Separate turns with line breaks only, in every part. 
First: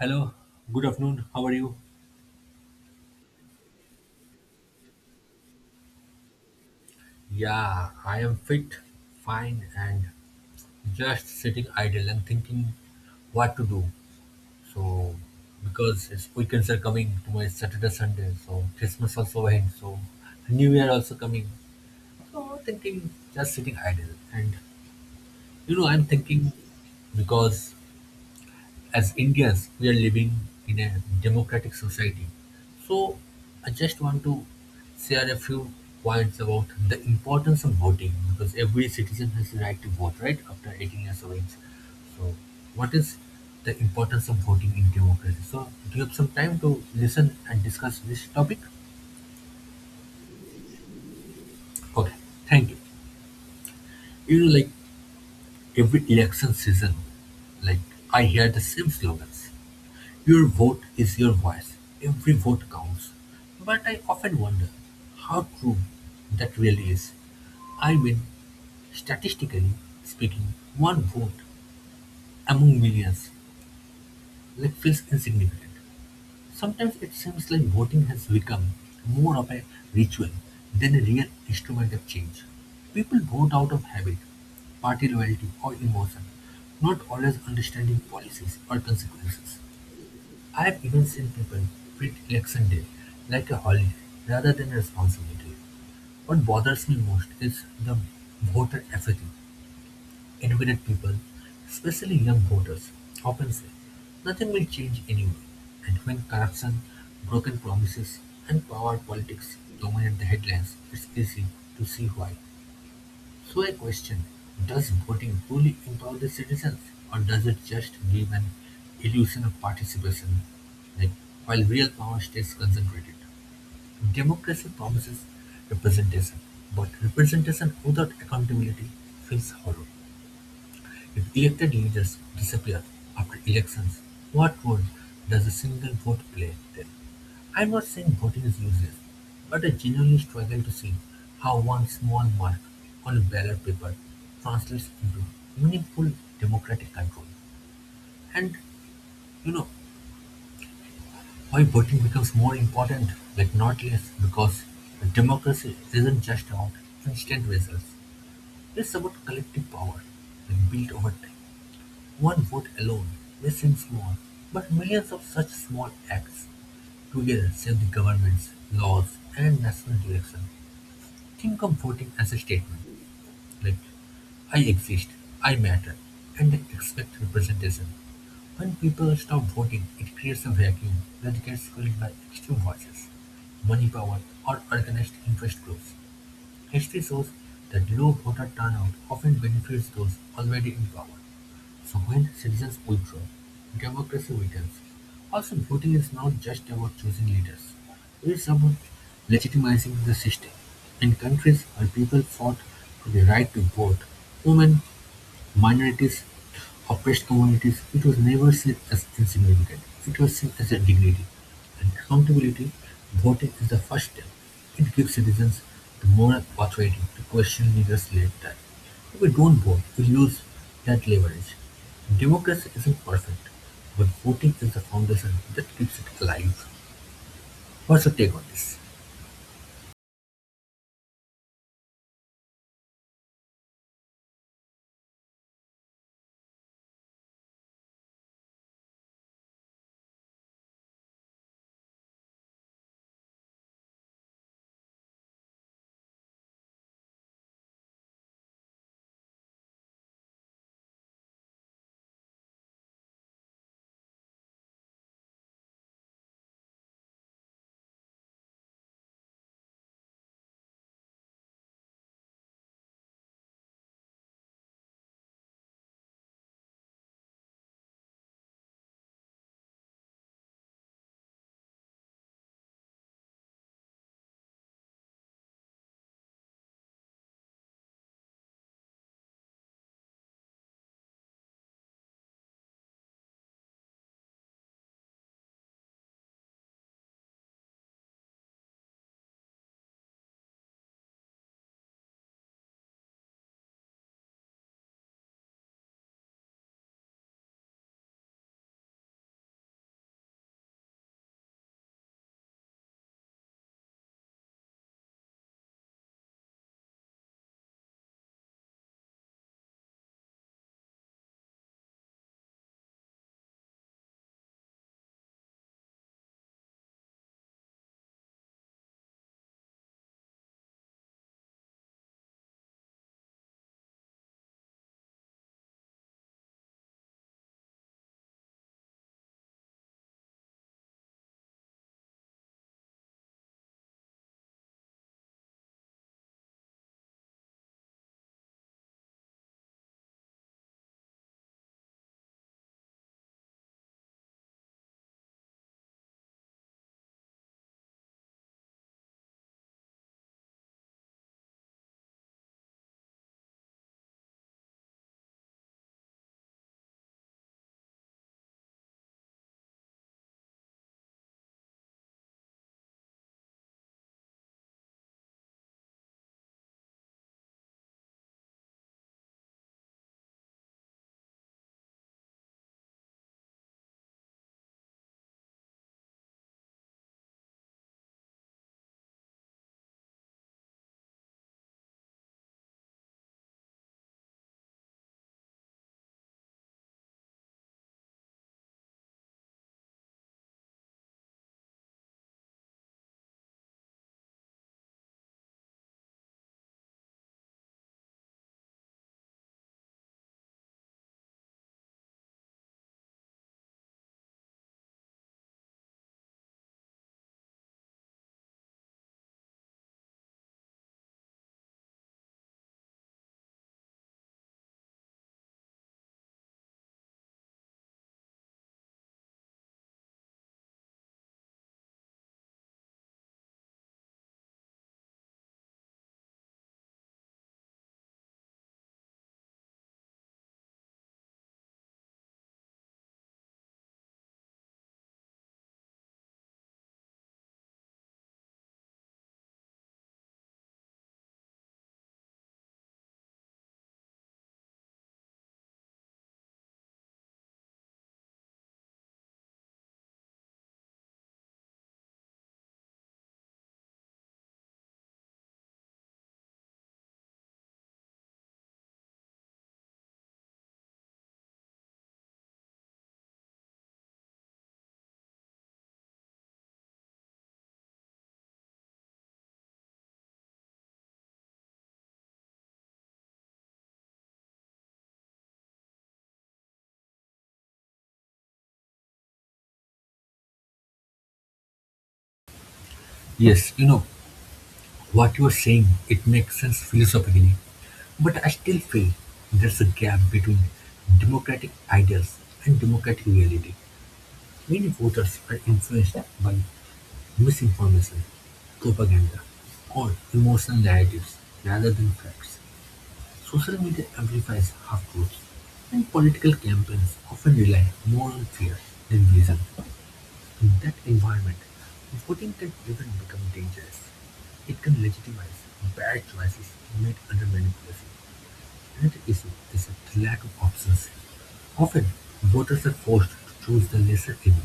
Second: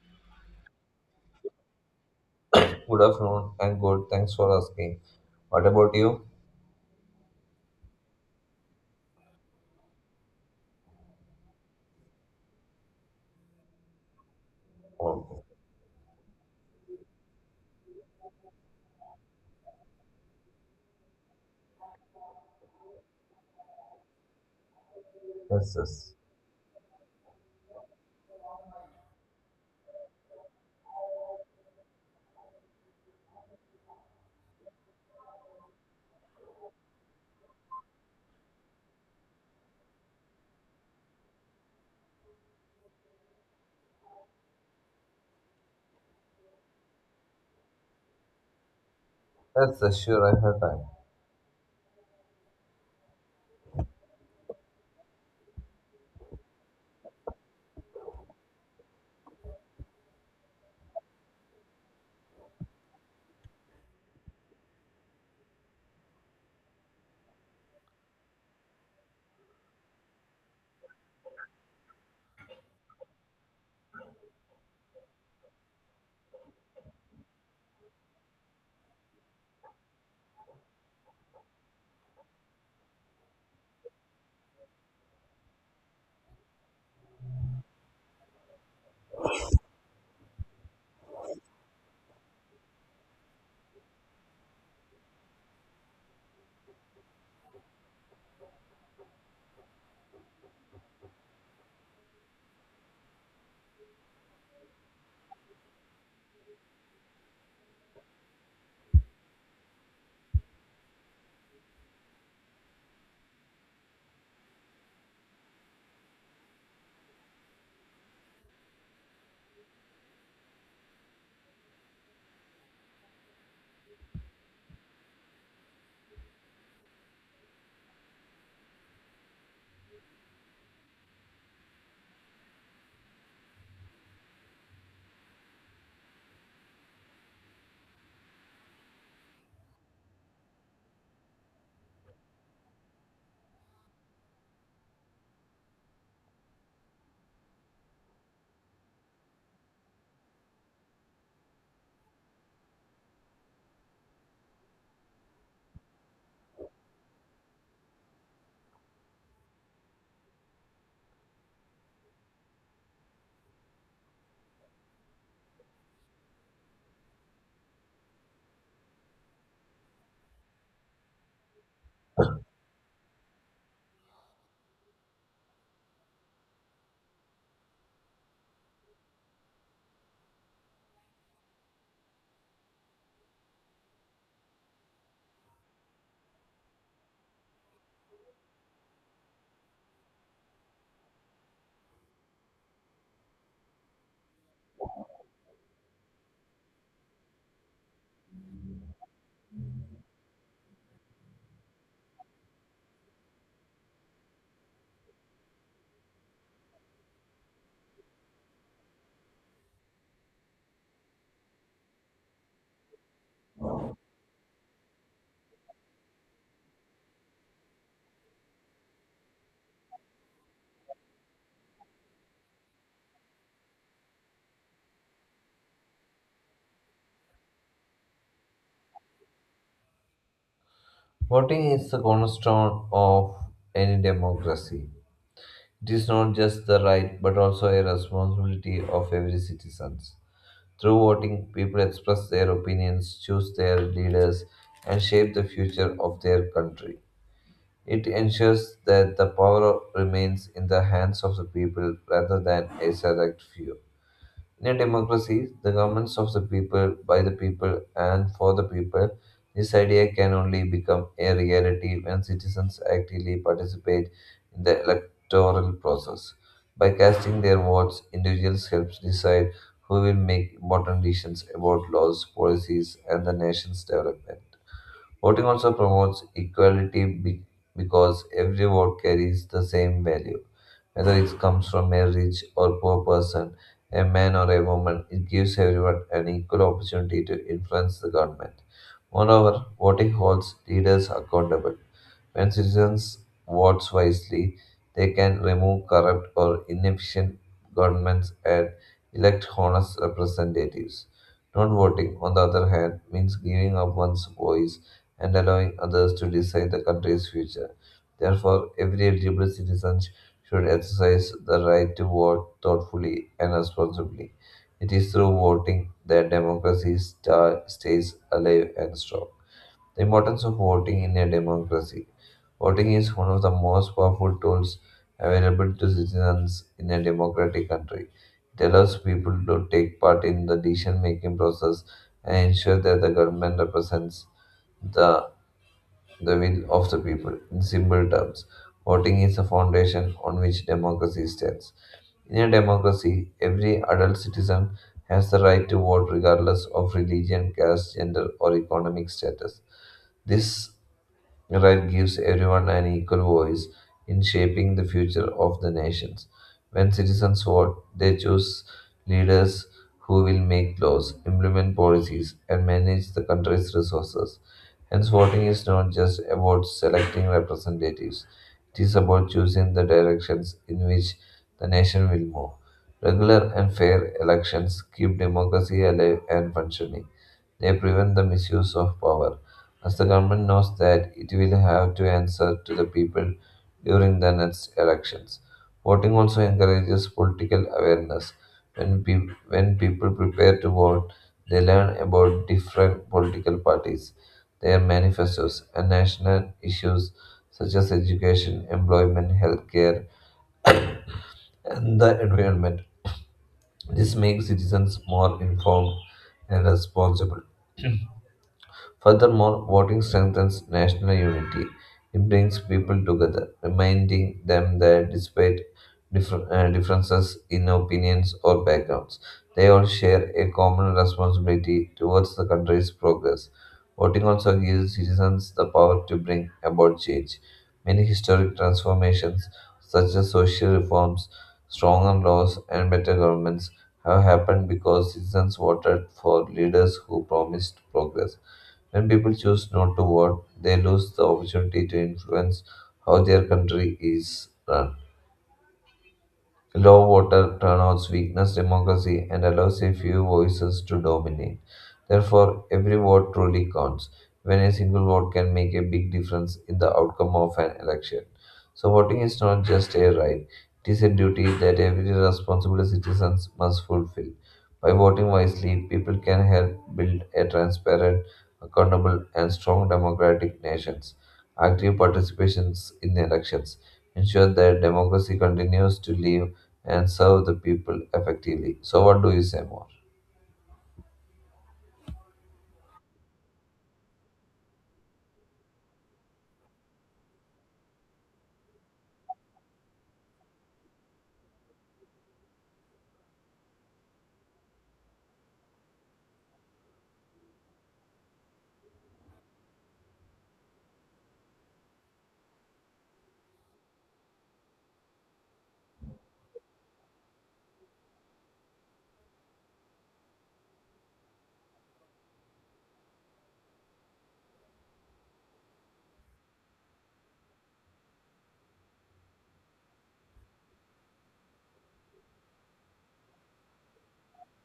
Hello, good afternoon. How are you?
Good afternoon. I'm good. Thanks for asking. What about you?
Yeah, I am fit, fine, and just sitting idle and thinking what to do. So,
Okay.
because it's weekends are coming tomorrow, my Saturday, Sunday, so Christmas also ahead, so New Year also coming. So, thinking just sitting idle, and
Yes,
I'm
yes.
thinking because as Indians, we are living in a democratic society. So I just want to share a few points about the importance of voting because every citizen has the right to vote, right? After 18 years of age. So what is the importance of voting in democracy? So do you have some time to listen and discuss this topic?
Yes, yes, sure. I have time.
Okay, thank you. Like every election season, like I hear the same slogans. Your vote is your voice. Every vote counts. But I often wonder how true that really is. I mean, statistically speaking, one vote among millions like feels insignificant. Sometimes it seems like voting has become more of a ritual than a real instrument of change. People vote out of habit, party loyalty, or emotion, not always understanding policies or consequences. I've even seen people treat election day like a holiday rather than a responsibility. What bothers me most is the voter apathy. Educated people, especially young voters, often say nothing will change anyway. And when corruption, broken promises, and power politics dominate the headlines, it's easy to see why. So I question, does voting truly empower the citizens or does it just give an illusion of participation, like while real power stays concentrated? Democracy promises representation, but representation without accountability feels hollow. If elected leaders disappear after elections, what role does a single vote play then? I'm not saying voting is useless, but I genuinely struggle to see how one small mark on a ballot paper translates into meaningful democratic control. And you know why voting becomes more important, like not less, because democracy isn't just about instant results. It's about collective power, like built over time. One vote alone may seem small, but millions of such small acts together shape the governments, laws, and national direction. Think of voting as a statement like, I exist, I matter, and I expect representation. When people stop voting, it creates a vacuum that gets filled by extreme voices, money power, or organized interest groups. History shows that low voter turnout often benefits those already in power. So when citizens withdraw, democracy weakens. Also, voting is not just about choosing leaders. It's about legitimizing the system. In countries where people fought for the right to vote, women, minorities, oppressed communities, it was never seen as insignificant, it was seen as a dignity. And accountability, voting is the first step. It gives citizens the moral authority to question leaders later. If we don't vote, we lose that leverage. Democracy isn't perfect, but voting is the foundation that keeps it alive. What's your take on this?
Voting is the cornerstone of any democracy. It is not just the right, but also a responsibility of every citizen. Through voting, people express their opinions, choose their leaders, and shape the future of their country. It ensures that the power remains in the hands of the people rather than a select few. In a democracy, the governments of the people, by the people, and for the people, this idea can only become a reality when citizens actively participate in the electoral process. By casting their votes, individuals help decide who will make important decisions about laws, policies, and the nation's development. Voting also promotes equality because every vote carries the same value whether it comes from a rich or poor person, a man or a woman, it gives everyone an equal opportunity to influence the government. Moreover, voting holds leaders accountable. When citizens vote wisely, they can remove corrupt or inefficient governments and elect honest representatives. Not voting, on the other hand, means giving up one's voice and allowing others to decide the country's future. Therefore, every eligible citizen should exercise the right to vote thoughtfully and responsibly. It is through voting that democracy stays alive and strong. The importance of voting in a democracy. Voting is one of the most powerful tools available to citizens in a democratic country. It allows people to take part in the decision making process and ensure that the government represents the, the will of the people. In simple terms, voting is the foundation on which democracy stands. In a democracy, every adult citizen has the right to vote regardless of religion, caste, gender, or economic status. This right gives everyone an equal voice in shaping the future of the nations. When citizens vote, they choose leaders who will make laws, implement policies, and manage the country's resources. Hence, voting is not just about selecting representatives, it is about choosing the directions in which the nation will move. Regular and fair elections keep democracy alive and functioning. They prevent the misuse of power, as the government knows that it will have to answer to the people during the next elections. Voting also encourages political awareness. When people prepare to vote, they learn about different political parties, their manifestos, and national issues such as education, employment, healthcare, and the environment. This makes citizens more informed and responsible. Furthermore, voting strengthens national unity. It brings people together, reminding them that despite differences in opinions or backgrounds, they all share a common responsibility towards the country's progress. Voting also gives citizens the power to bring about change. Many historic transformations, such as social reforms, stronger laws, and better governments, have happened because citizens voted for leaders who promised progress. When people choose not to vote, they lose the opportunity to influence how their country is run. Low voter turnouts weakens democracy and allows a few voices to dominate. Therefore, every vote truly counts, when a single vote can make a big difference in the outcome of an election. So, voting is not just a right, it is a duty that every responsible citizen must fulfill. By voting wisely, people can help build a transparent, accountable, and strong democratic nations. Active participations in elections ensure that democracy continues to live and serve the people effectively. So, what do you say more?
Yes, what you are saying, it makes sense philosophically. But I still feel there's a gap between democratic ideals and democratic reality. Many voters are influenced by misinformation, propaganda, or emotional narratives rather than facts. Social media amplifies half truths, and political campaigns often rely more on fear than reason. In that environment, voting can even become dangerous. It can legitimize bad choices made under manipulation. Another issue is the lack of options; often voters are forced to choose the lesser evil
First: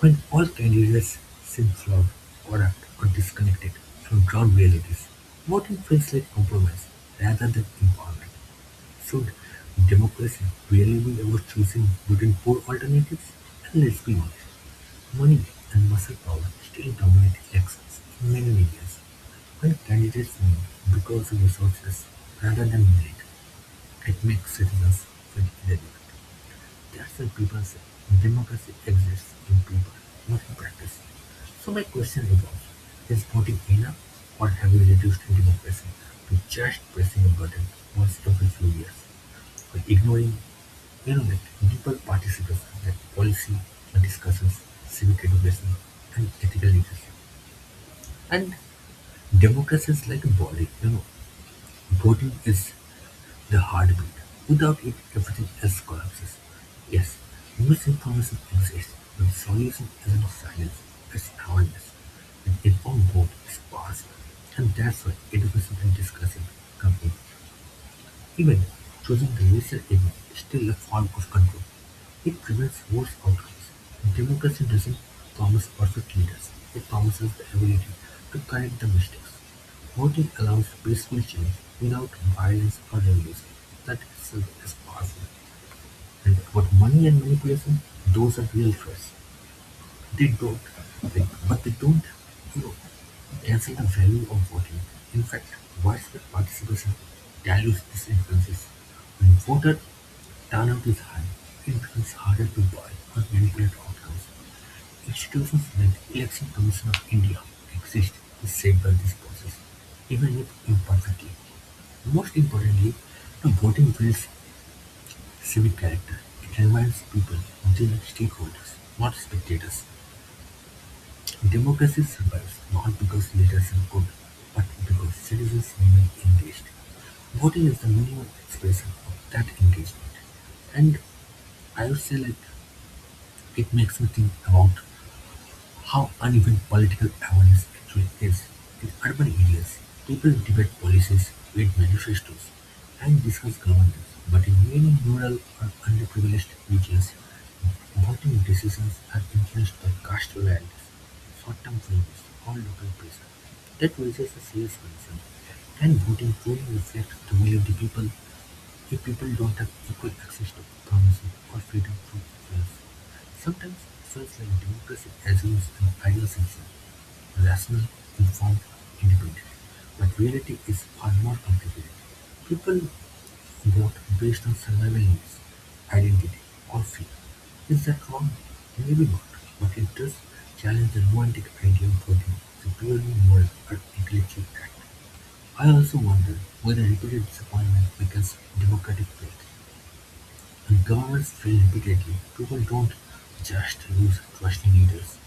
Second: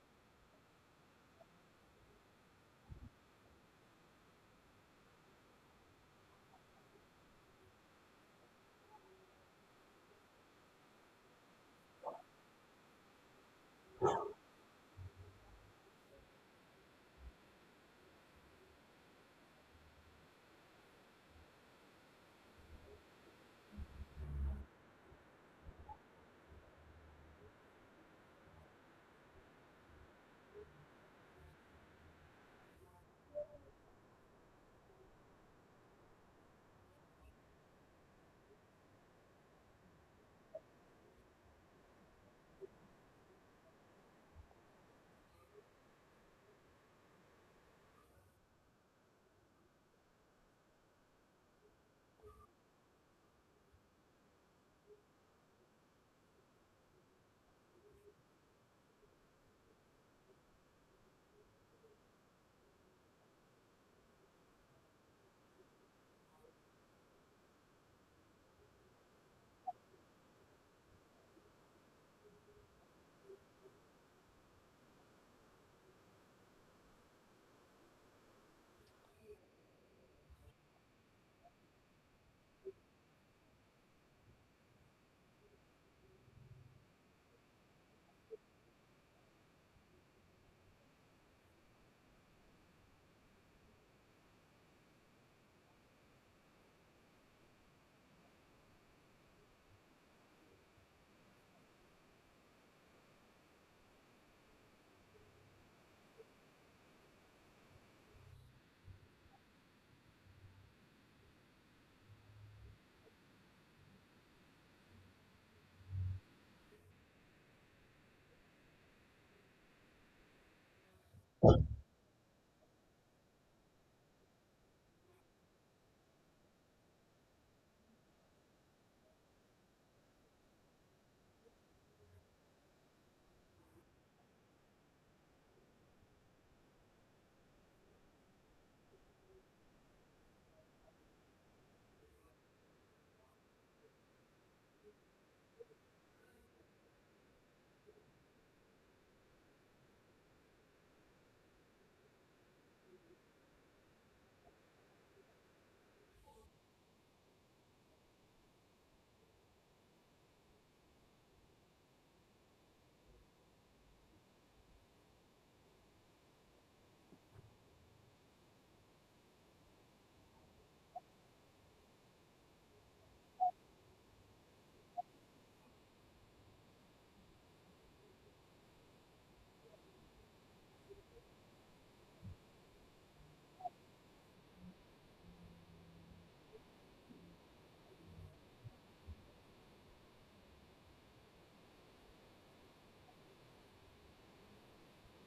when all candidates seem flawed, corrupt or disconnected from ground realities. Voting feels like compromise rather than empowerment. Should democracy really be about choosing between poor alternatives? And let's be honest, money and muscle power still dominate elections in many areas when candidates win because of resources rather than merit. It makes citizens feel relevant; that's why people say democracy exists in people, not in practice. So my question evolves: Is voting enough, or have we reduced democracy to just pressing a button once every few years, while ignoring like deeper participation, like policy discussions, civic education, and ethical leadership. And democracy is like a body, voting is the heartbeat. Without it, everything else collapses. Yes, misinformation exists, and solution isn't silence, it's awareness. An informed vote is possible, and that's why education and discussion come in. Even choosing the user evil is still a form of control. It prevents worse outcomes. Democracy doesn't promise perfect leaders, it promises the ability to correct the mistakes. Voting allows peaceful change without violence or revolution. That itself is powerful. And about money and manipulation, those are real threats. They don't, they don't you know, see the value of voting. In fact, widespread participation dilutes these influences. When voter turnout is high, it becomes harder to buy or manipulate outcomes. Institutions like the Election Commission of India exist to safeguard this process, even if imperfectly. Most importantly, the voting builds civic character. It reminds people they are stakeholders, not spectators. Democracy survives not because leaders are good, but because citizens remain engaged. Voting is the minimum expression of that engagement. And I would say like it makes me think about how uneven political awareness actually is. In urban areas, people debate policies, read manifestos, and discuss governance. But in many rural or underprivileged regions, voting decisions are influenced by caste loyalties, short-term changes, or local pressure. That raises a serious concern. Can voting truly reflect the will of the people? If people don't have equal access to information or freedom from press, sometimes it feels like democracy assumes an ideal citizen, rational, informed individual. But reality is far more complicated. People vote based on survival needs, identity, or fear. Is that wrong? Maybe not, but it does challenge the romantic idea of voting as a purely moral or intellectual act. I also wonder whether repeated disappointment weakens democratic faith. When governments fail repeatedly, people don't just lose trust in leaders,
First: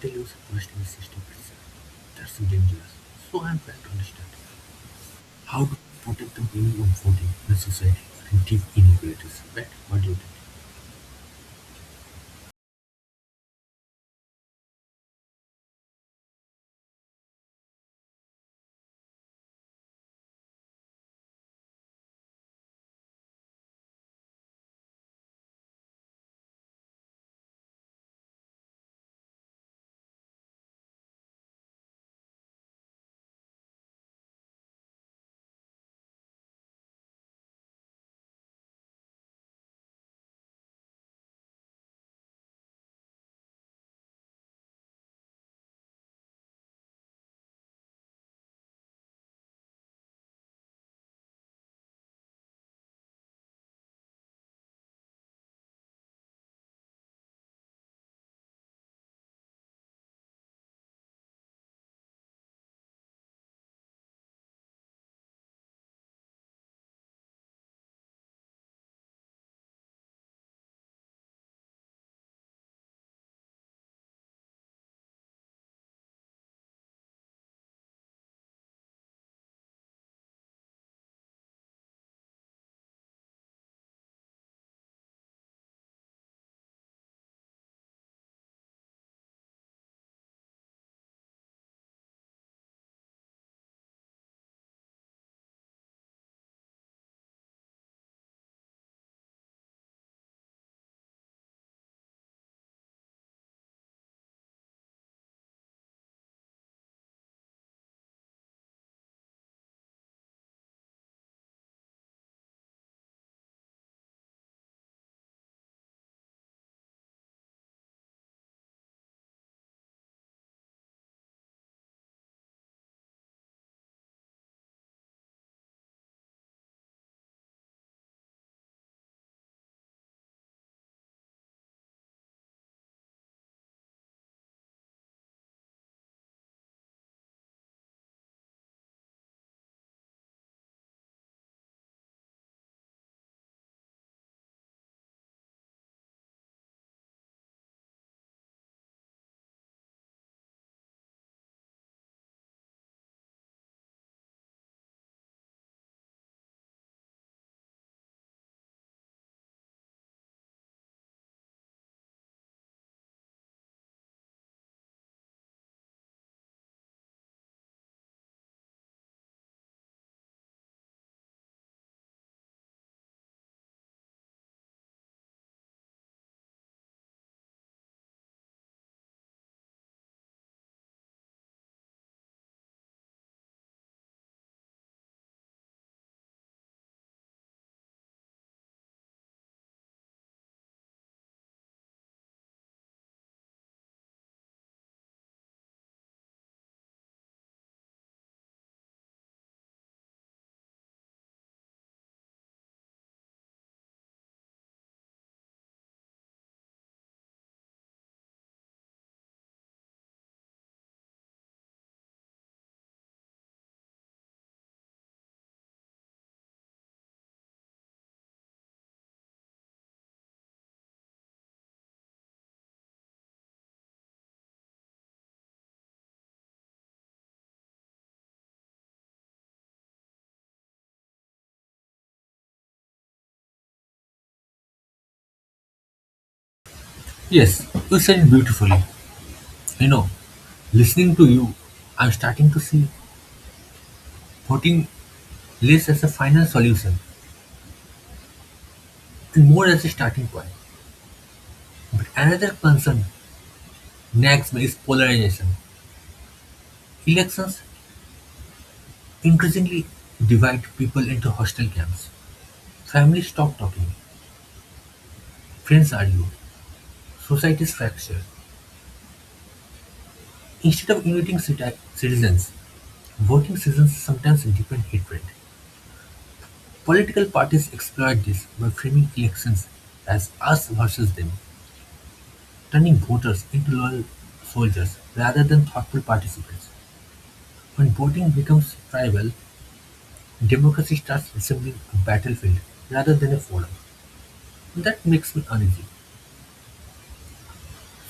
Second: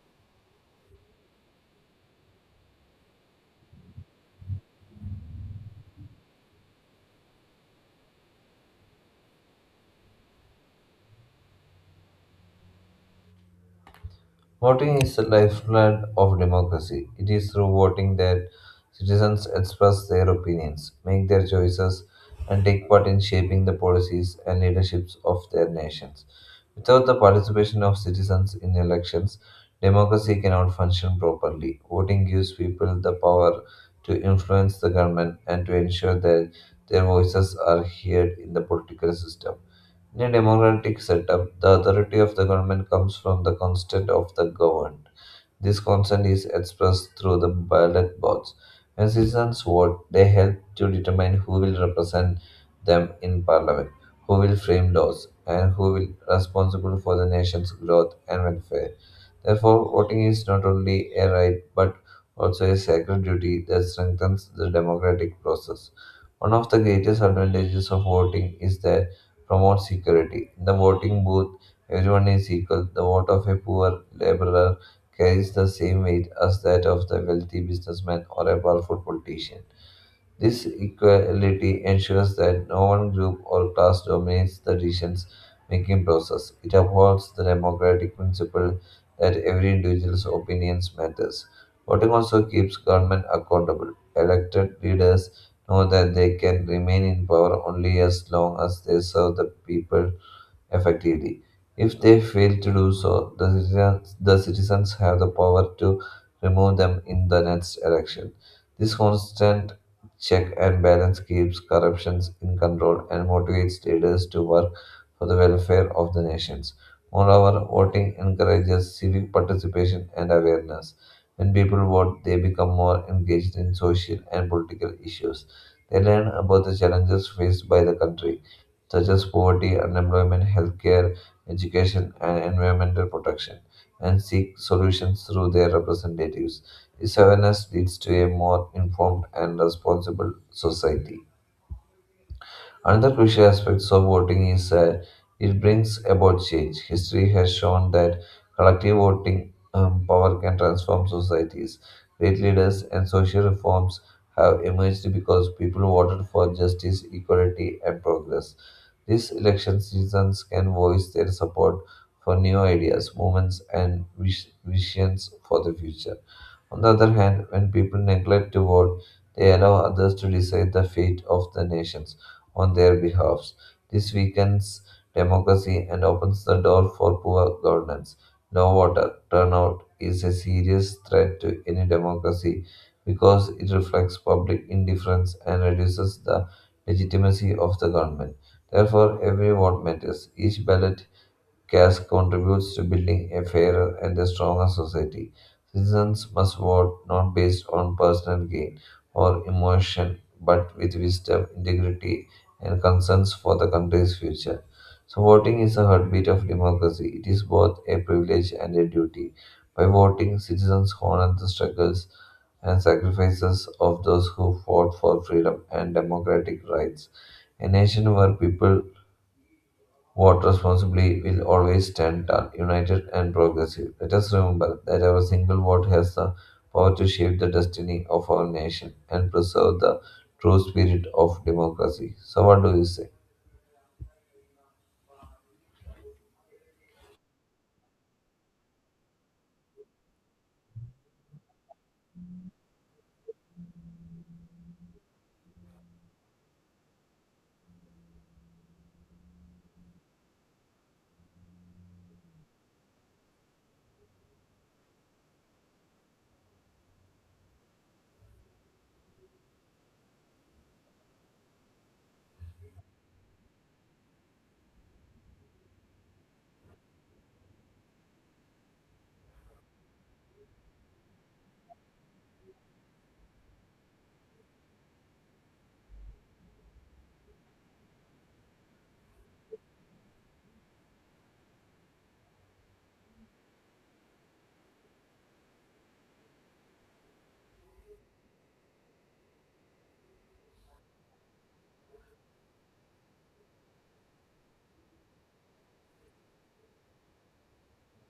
they lose trust in the system itself. That's so dangerous. So I'm trying to understand how to protect the people minimum voting in a society with deep inequalities. Right? What do you think?
Voting is the lifeblood of democracy. It is through voting that citizens express their opinions, make their choices, and take part in shaping the policies and leaderships of their nations. Without the participation of citizens in elections, democracy cannot function properly. Voting gives people the power to influence the government and to ensure that their voices are heard in the political system. In a democratic setup, the authority of the government comes from the consent of the governed. This consent is expressed through the ballot box. When citizens vote, they help to determine who will represent them in parliament, who will frame laws, and who will be responsible for the nation's growth and welfare. Therefore, voting is not only a right but also a sacred duty that strengthens the democratic process. One of the greatest advantages of voting is that promotes security. In the voting booth, everyone is equal. The vote of a poor laborer carries the same weight as that of the wealthy businessman or a powerful politician. This equality ensures that no one group or class dominates the decision making process. It upholds the democratic principle that every individual's opinions matters. Voting also keeps government accountable. Elected leaders know that they can remain in power only as long as they serve the people effectively. If they fail to do so, the citizens have the power to remove them in the next election. This constant check and balance keeps corruptions in control and motivates leaders to work for the welfare of the nations. Moreover, voting encourages civic participation and awareness. When people vote, they become more engaged in social and political issues. They learn about the challenges faced by the country such as poverty, unemployment, healthcare, education, and environmental protection, and seek solutions through their representatives. This awareness leads to a more informed and responsible society. Another crucial aspect of voting is that it brings about change. History has shown that collective voting power can transform societies. Great leaders and social reforms have emerged because people voted for justice, equality, and progress. These election seasons can voice their support for new ideas, movements, and visions for the future. On the other hand, when people neglect to vote, they allow others to decide the fate of the nations on their behalf. This weakens democracy and opens the door for poor governance. Low voter turnout is a serious threat to any democracy because it reflects public indifference and reduces the legitimacy of the government. Therefore, every vote matters. Each ballot gas contributes to building a fairer and a stronger society. Citizens must vote not based on personal gain or emotion, but with wisdom, integrity, and concerns for the country's future. So, voting is the heartbeat of democracy. It is both a privilege and a duty. By voting, citizens honor the struggles and sacrifices of those who fought for freedom and democratic rights. A nation where people vote responsibly will always stand tall, united and progressive. Let us remember that our single vote has the power to shape the destiny of our nation and preserve the true spirit of democracy. So, what do you say?
Yes, you said it beautifully. You know, listening to you, I'm starting to see voting less as a final solution and more as a starting point. But another concern Next is polarization. Elections increasingly divide people into hostile camps. Families stop talking, friends argue, societies fracture. Instead of uniting citizens, voting seasons sometimes deepen hatred. Political parties exploit this by framing elections as us versus them, turning voters into loyal soldiers rather than thoughtful participants. When voting becomes tribal, democracy starts resembling a battlefield rather than a forum. That makes me uneasy.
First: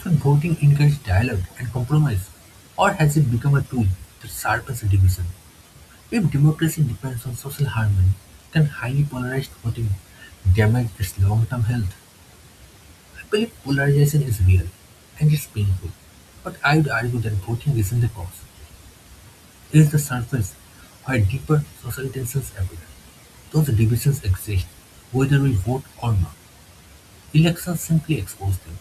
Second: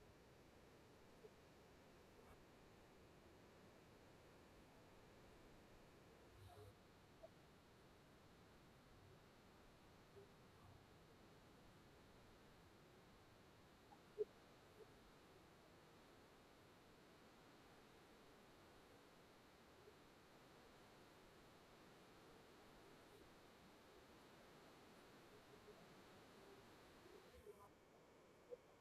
So voting encouraged dialogue and compromise, or has it become a tool that sharpens division? If democracy depends on social harmony, can highly polarized voting damage its long-term health? I believe polarization is real and it's painful, but I would argue that voting isn't the cause. It is the surface where deeper social tensions appear. Those divisions exist, whether we vote or not. Elections simply expose them.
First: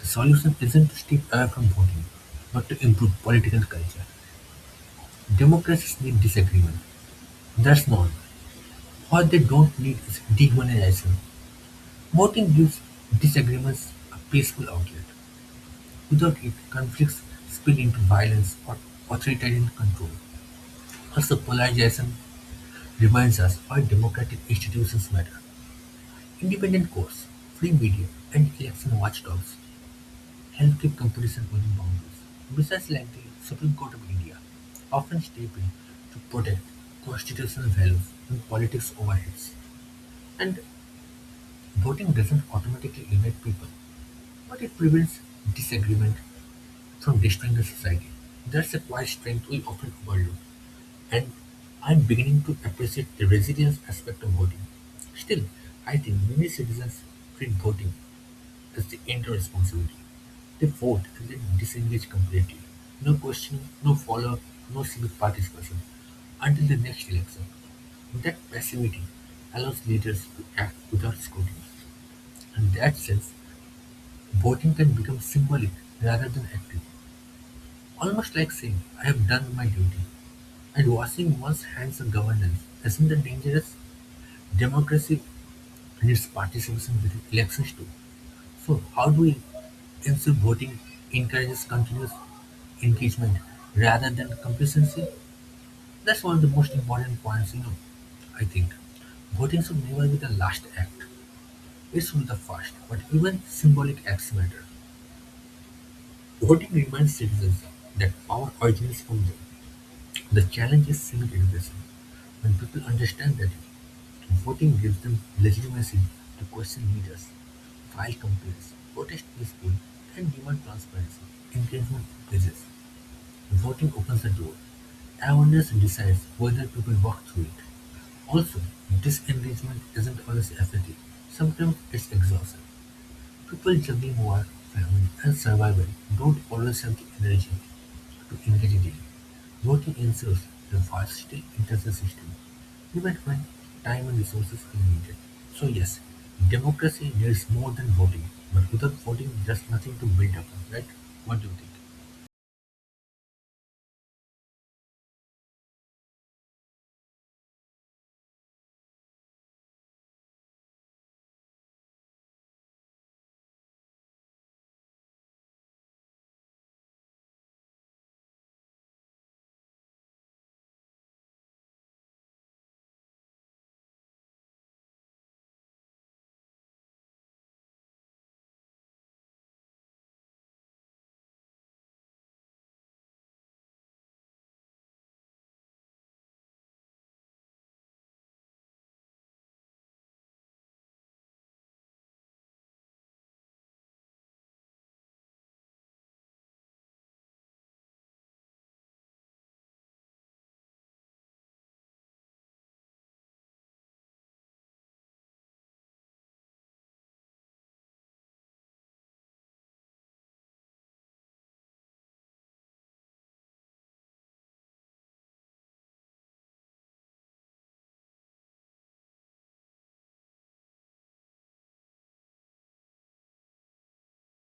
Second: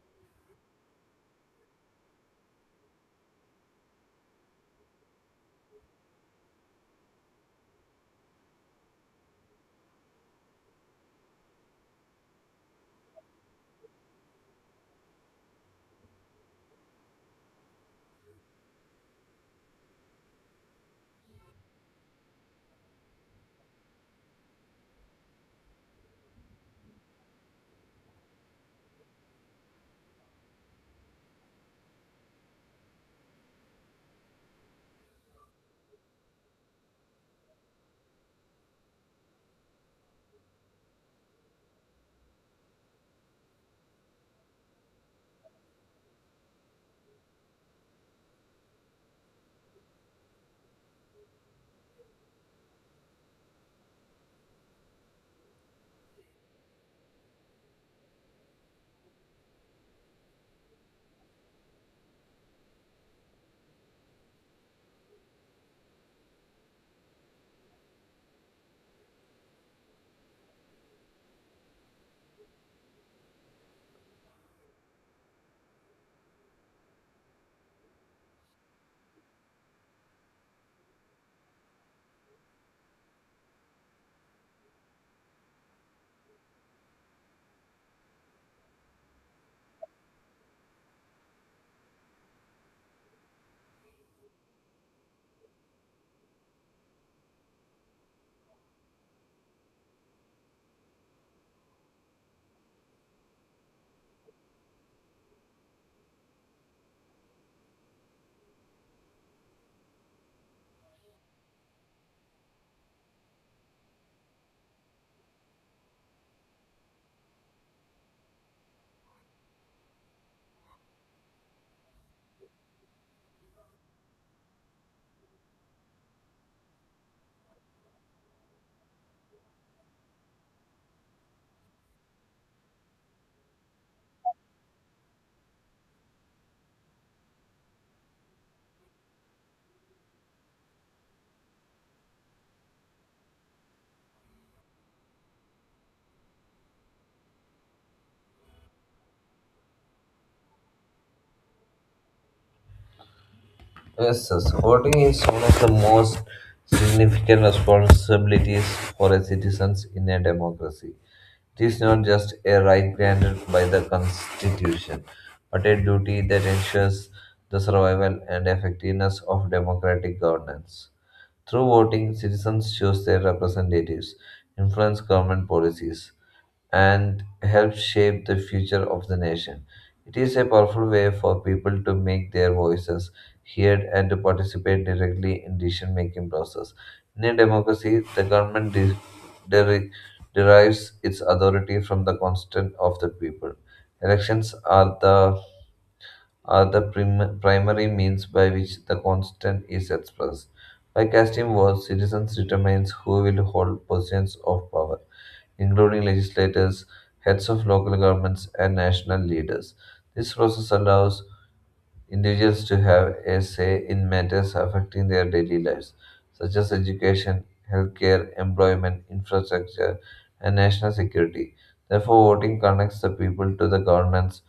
The solution isn't to step away from voting, but to improve political culture. Democracies need disagreement. That's normal. What they don't need is dehumanization. Voting gives disagreements a peaceful outlet. Without it, conflicts spill into violence or authoritarian control. Also, polarization reminds us why democratic institutions matter. Independent courts, free media, and election watchdogs Healthy competition within boundaries, decisions like the Supreme Court of India often step in to protect constitutional values and politics overheads. And voting doesn't automatically unite people, but it prevents disagreement from destroying the society. That's a quiet strength we often overlook, and I'm beginning to appreciate the resilience aspect of voting. Still, I think many citizens treat voting that's the end responsibility. They vote and then disengage completely. No questioning, no follow-up, no civic participation until the next election. That passivity allows leaders to act without scrutiny. In that sense, voting can become symbolic rather than active. Almost like saying, I have done my duty. And washing one's hands of governance isn't that dangerous? Democracy and participation with elections too. So how do we ensure voting encourages continuous engagement rather than complacency? That's one of the most important points, I think. Voting should never be the last act. It should be the first, but even symbolic acts matter. Voting reminds citizens that power originates from them. The challenge is civic education. When people understand that Voting gives them legitimacy to question leaders, file complaints, protest peacefully, and demand transparency. Engagement increases. Voting opens the door. Awareness decides whether people walk through it. Also, disengagement isn't always apathy. Sometimes it's exhaustion. People juggling work, family and survival don't always have the energy to engage daily. Working ensures a versatile intensive system, even when time and resources are limited. So yes, democracy needs more than voting, but without voting there's nothing to build upon, right? What do you think?
Yes, yes. Voting is one of the most significant responsibilities for a citizens in a democracy. It is not just a right granted by the Constitution, but a duty that ensures the survival and effectiveness of democratic governance. Through voting, citizens choose their representatives, influence government policies, and help shape the future of the nation. It is a powerful way for people to make their voices heard and to participate directly in decision-making process. In a democracy, the government de- deri- derives its authority from the consent of the people. Elections are the primary means by which the constant is expressed. By casting votes, citizens determine who will hold positions of power, including legislators, heads of local governments, and national leaders. This process allows individuals to have a say in matters affecting their daily lives, such as education, healthcare, employment, infrastructure, and national security. Therefore, voting connects the people to the governments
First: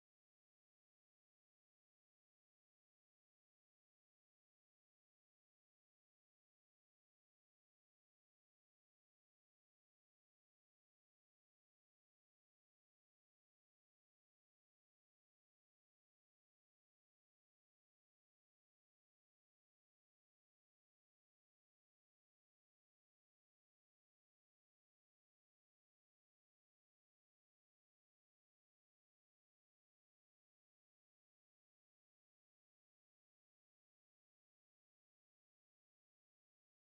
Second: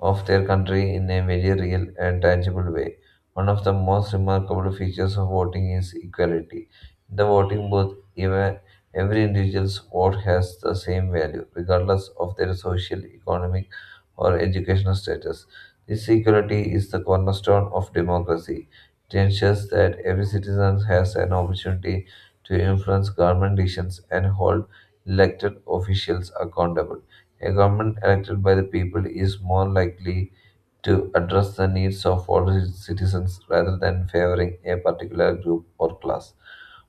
of their country in a very real and tangible way. One of the most remarkable features of voting is equality. In the voting booth, even every individual's vote has the same value, regardless of their social, economic, or educational status. This equality is the cornerstone of democracy. It ensures that every citizen has an opportunity to influence government decisions and hold elected officials accountable. A government elected by the people is more likely to address the needs of all its citizens rather than favoring a particular group or class.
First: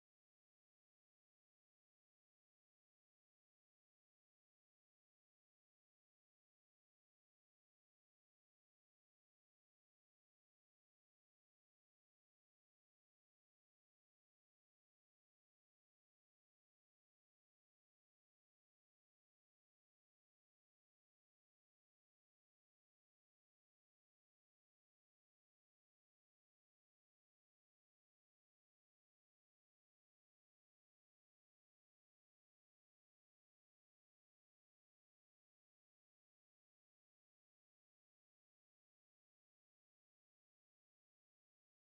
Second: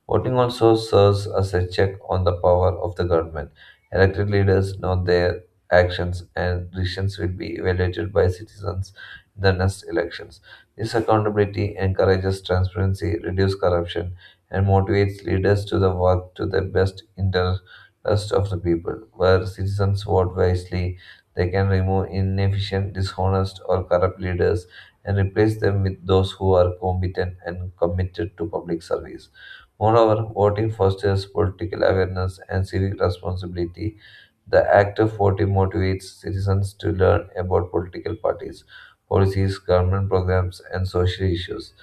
Voting also serves as a check on the power of the government. Elected leaders know their actions and decisions will be evaluated by citizens in the next elections. This accountability encourages transparency, reduces corruption, and motivates leaders to the work to the best interest of the people, where citizens vote wisely they can remove inefficient, dishonest, or corrupt leaders and replace them with those who are competent and committed to public service. Moreover, voting fosters political awareness and civic responsibility. The act of voting motivates citizens to learn about political parties, policies, government programs, and social issues.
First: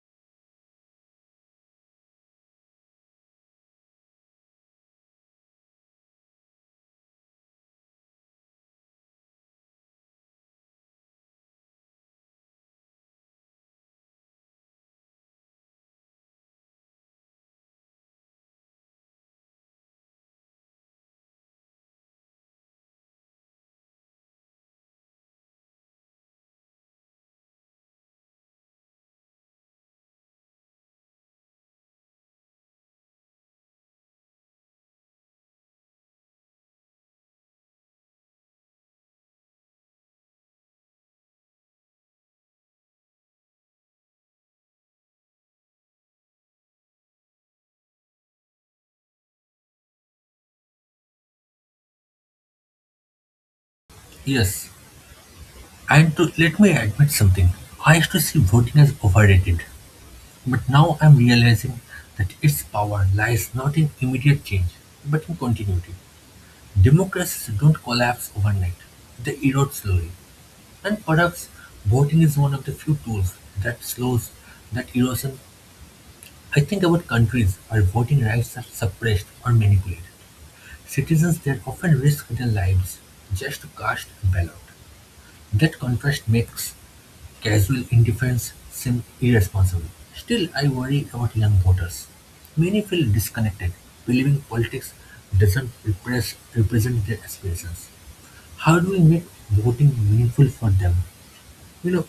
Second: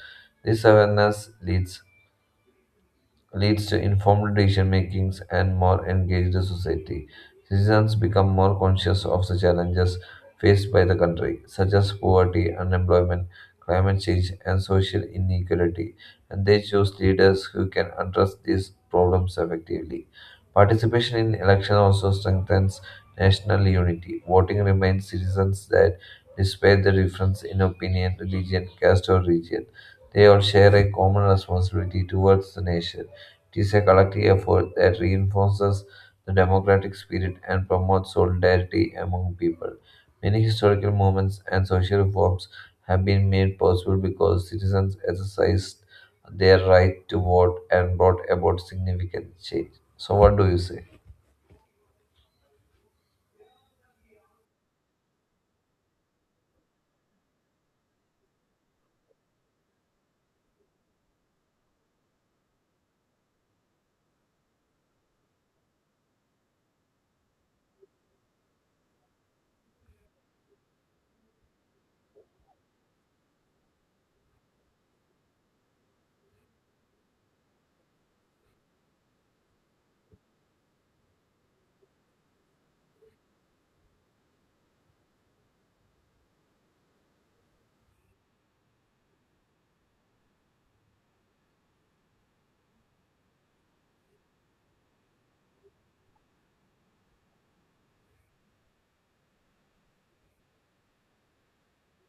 This awareness leads to informed decision makings and more engaged society. Citizens become more conscious of the challenges faced by the country, such as poverty, unemployment, climate change, and social inequality, and they choose leaders who can address these problems effectively. Participation in election also strengthens national unity. Voting reminds citizens that despite the difference in opinion, religion, caste, or region, they all share a common responsibility towards the nation. It is a collective effort that reinforces the democratic spirit and promotes solidarity among people. Many historical movements and social reforms have been made possible because citizens exercised their right to vote and brought about significant change. So, what do you say?
Yes, and to let me admit something. I used to see voting as overrated, but now I'm realizing that its power lies not in immediate change, but in continuity. Democracies don't collapse overnight; they erode slowly, and perhaps voting is one of the few tools that slows that erosion. I think about countries where voting rights are suppressed or manipulated. Citizens there often risk their lives just to cast a ballot. That contrast makes casual indifference seem irresponsible. Still, I worry about young voters. Many feel disconnected, believing politics doesn't represent their aspirations. How do we make voting meaningful for them? You know,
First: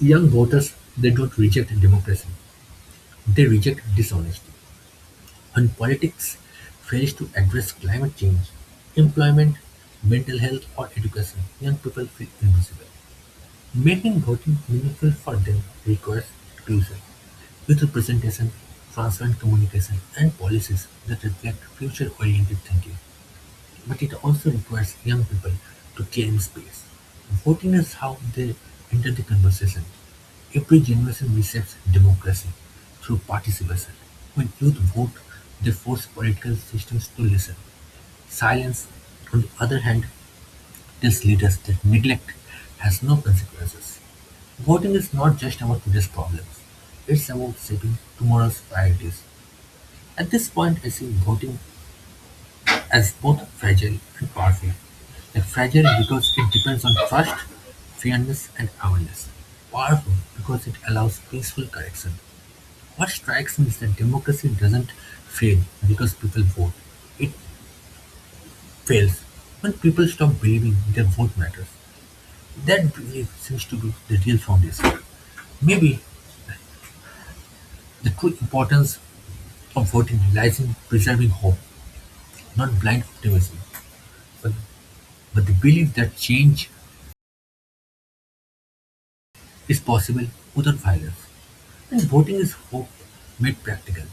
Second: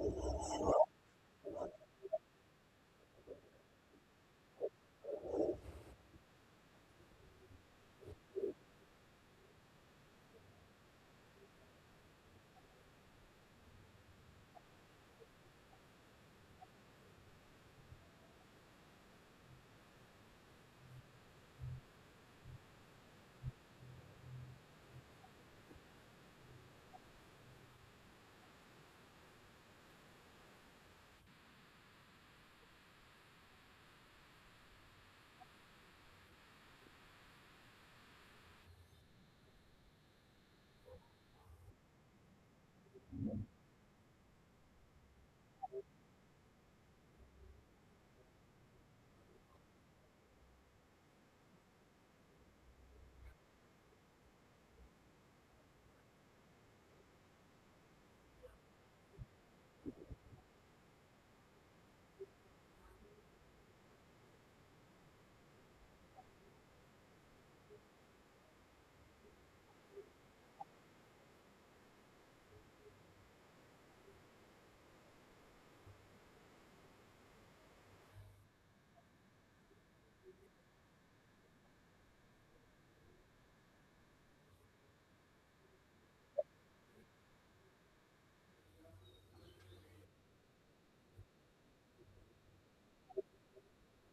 young voters, they don't reject democracy. They reject dishonesty. When politics fails to address climate change, employment, mental health, or education, young people feel invisible. Making voting meaningful for them requires inclusion with representation, transparent communication, and policies that reflect future-oriented thinking. But it also requires young people to claim space. Voting is how they enter the conversation. Every generation receives democracy through participation. When youth vote, they force political systems to listen. Silence, on the other hand, tells leaders that neglect has no consequences. Voting is not just about today's problems, it's about shaping tomorrow's priorities. At this point, I see voting as both fragile and powerful, like fragile because it depends on trust, fairness and awareness, powerful because it allows peaceful correction. What strikes me is that democracy doesn't fail because people vote. It fails when people stop believing their vote matters. That belief seems to be the real foundation. Maybe the true importance of voting lies in preserving hope, not blind optimism, but, but the belief that change is possible without violence. And Voting is hope made practical;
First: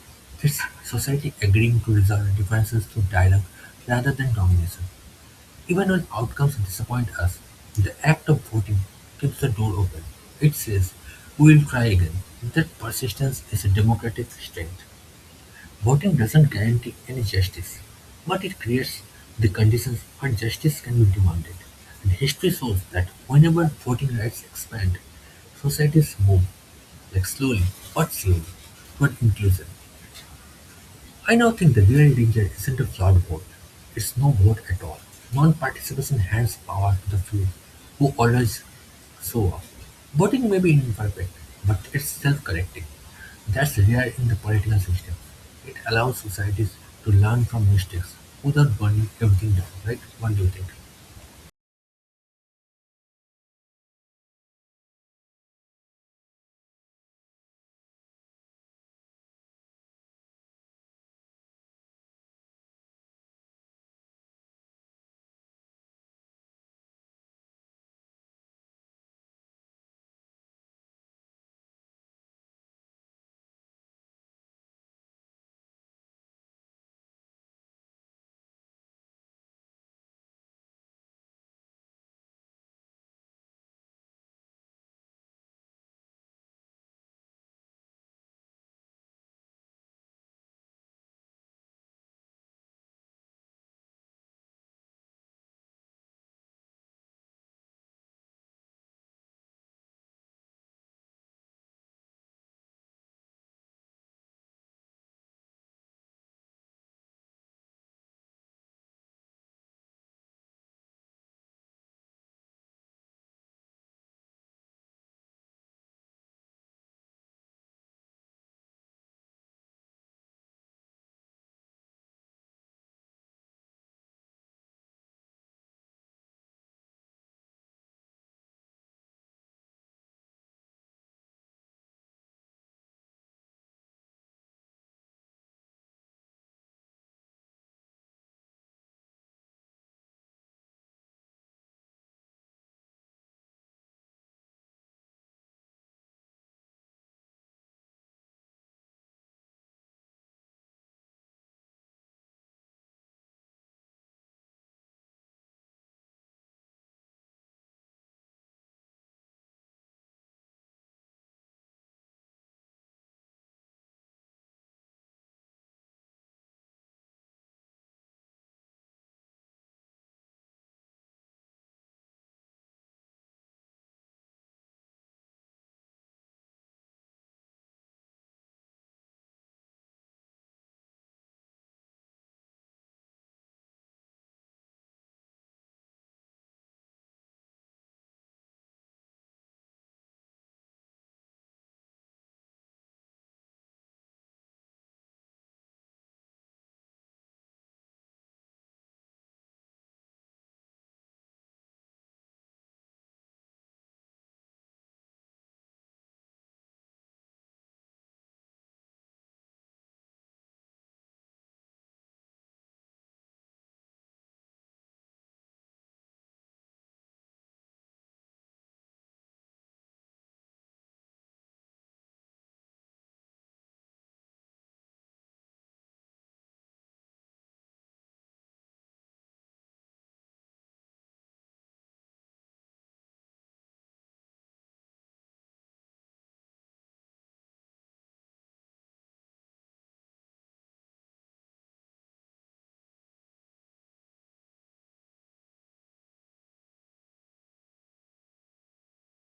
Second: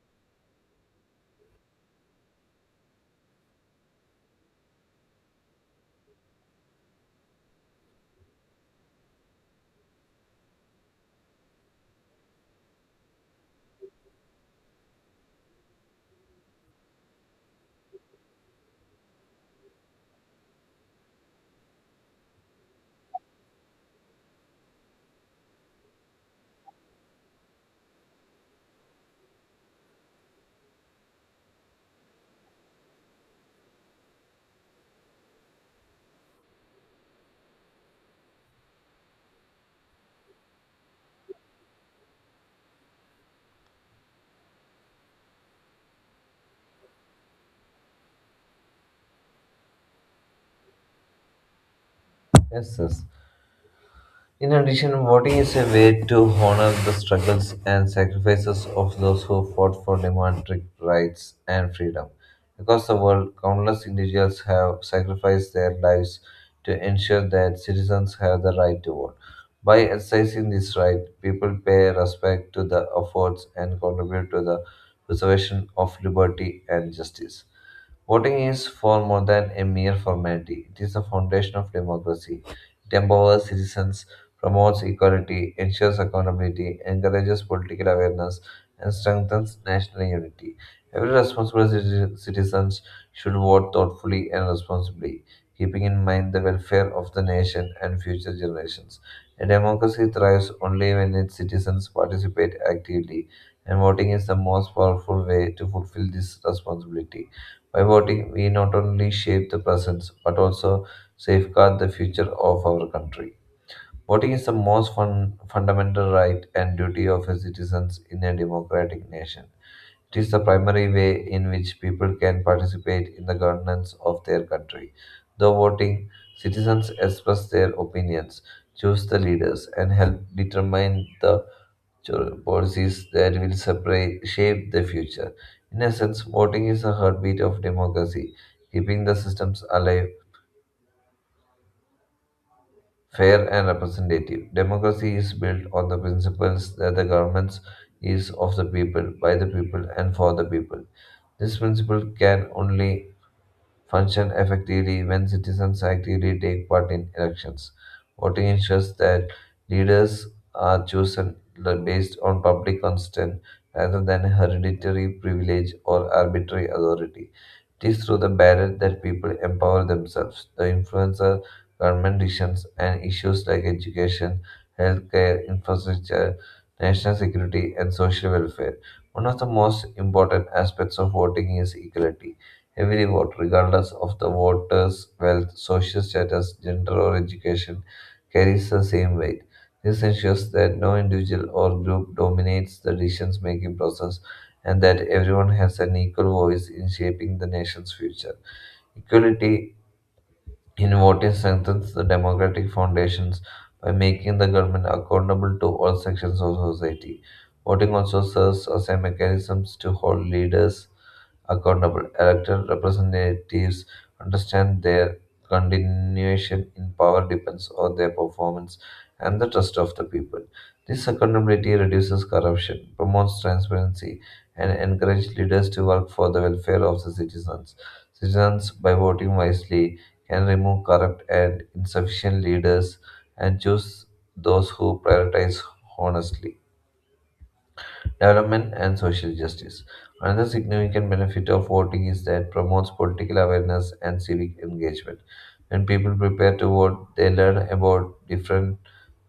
it's society agreeing to resolve differences through dialogue rather than domination. Even when outcomes disappoint us, the act of voting keeps the door open. It says, "We'll try again." That persistence is a democratic strength. Voting doesn't guarantee any justice, but it creates the conditions where justice can be demanded. And history shows that whenever voting rights expand, societies move, like slowly but surely, toward inclusion. I now think the real danger isn't a flawed vote. It's no vote at all. Non-participation hands power to the few who always show up. Voting may be imperfect, but it's self-correcting. That's rare in the political system. It allows societies to learn from mistakes without burning everything down, right? What do you think?
Yes, yes. In addition, voting is a way to honor the struggles and sacrifices of those who fought for democratic rights and freedom. Across the world, countless individuals have sacrificed their lives to ensure that citizens have the right to vote. By exercising this right, people pay respect to the efforts and contribute to the preservation of liberty and justice. Voting is for more than a mere formality. It is the foundation of democracy. It empowers citizens, promotes equality, ensures accountability, encourages political awareness, and strengthens national unity. Every responsible citizen should vote thoughtfully and responsibly, keeping in mind the welfare of the nation and future generations. A democracy thrives only when its citizens participate actively, and voting is the most powerful way to fulfill this responsibility. By voting, we not only shape the present but also safeguard the future of our country. Voting is the most fundamental right and duty of a citizen in a democratic nation. It is the primary way in which people can participate in the governance of their country. Through voting, citizens express their opinions, choose the leaders, and help determine the policies that will shape the future. In essence, voting is the heartbeat of democracy, keeping the systems alive, fair, and representative. Democracy is built on the principles that the government is of the people, by the people, and for the people. This principle can only function effectively when citizens actively take part in elections. Voting ensures that leaders are chosen based on public consent rather than hereditary privilege or arbitrary authority. It is through the ballot that people empower themselves. The influencer, government decisions, and issues like education, healthcare, infrastructure, national security, and social welfare. One of the most important aspects of voting is equality. Every vote, regardless of the voter's wealth, social status, gender, or education, carries the same weight. This ensures that no individual or group dominates the decision making process and that everyone has an equal voice in shaping the nation's future. Equality in voting strengthens the democratic foundations by making the government accountable to all sections of society. Voting also serves as a mechanism to hold leaders accountable. Elected representatives understand their continuation in power depends on their performance and the trust of the people. This accountability reduces corruption, promotes transparency, and encourages leaders to work for the welfare of the citizens. Citizens, by voting wisely, can remove corrupt and insufficient leaders and choose those who prioritize honestly development and social justice. Another significant benefit of voting is that promotes political awareness and civic engagement. When people prepare to vote, they learn about different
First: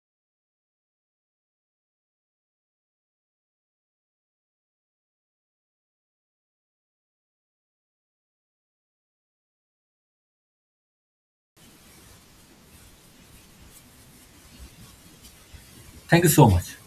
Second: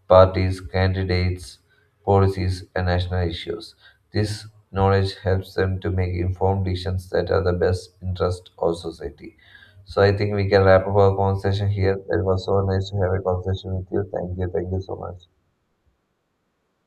parties, candidates, policies, and national issues. This knowledge helps them to make informed decisions that are the best interest of society. So I think we can wrap up our conversation here. It was so nice to have a conversation with you. Thank you. Thank you so much.
Thank you so much.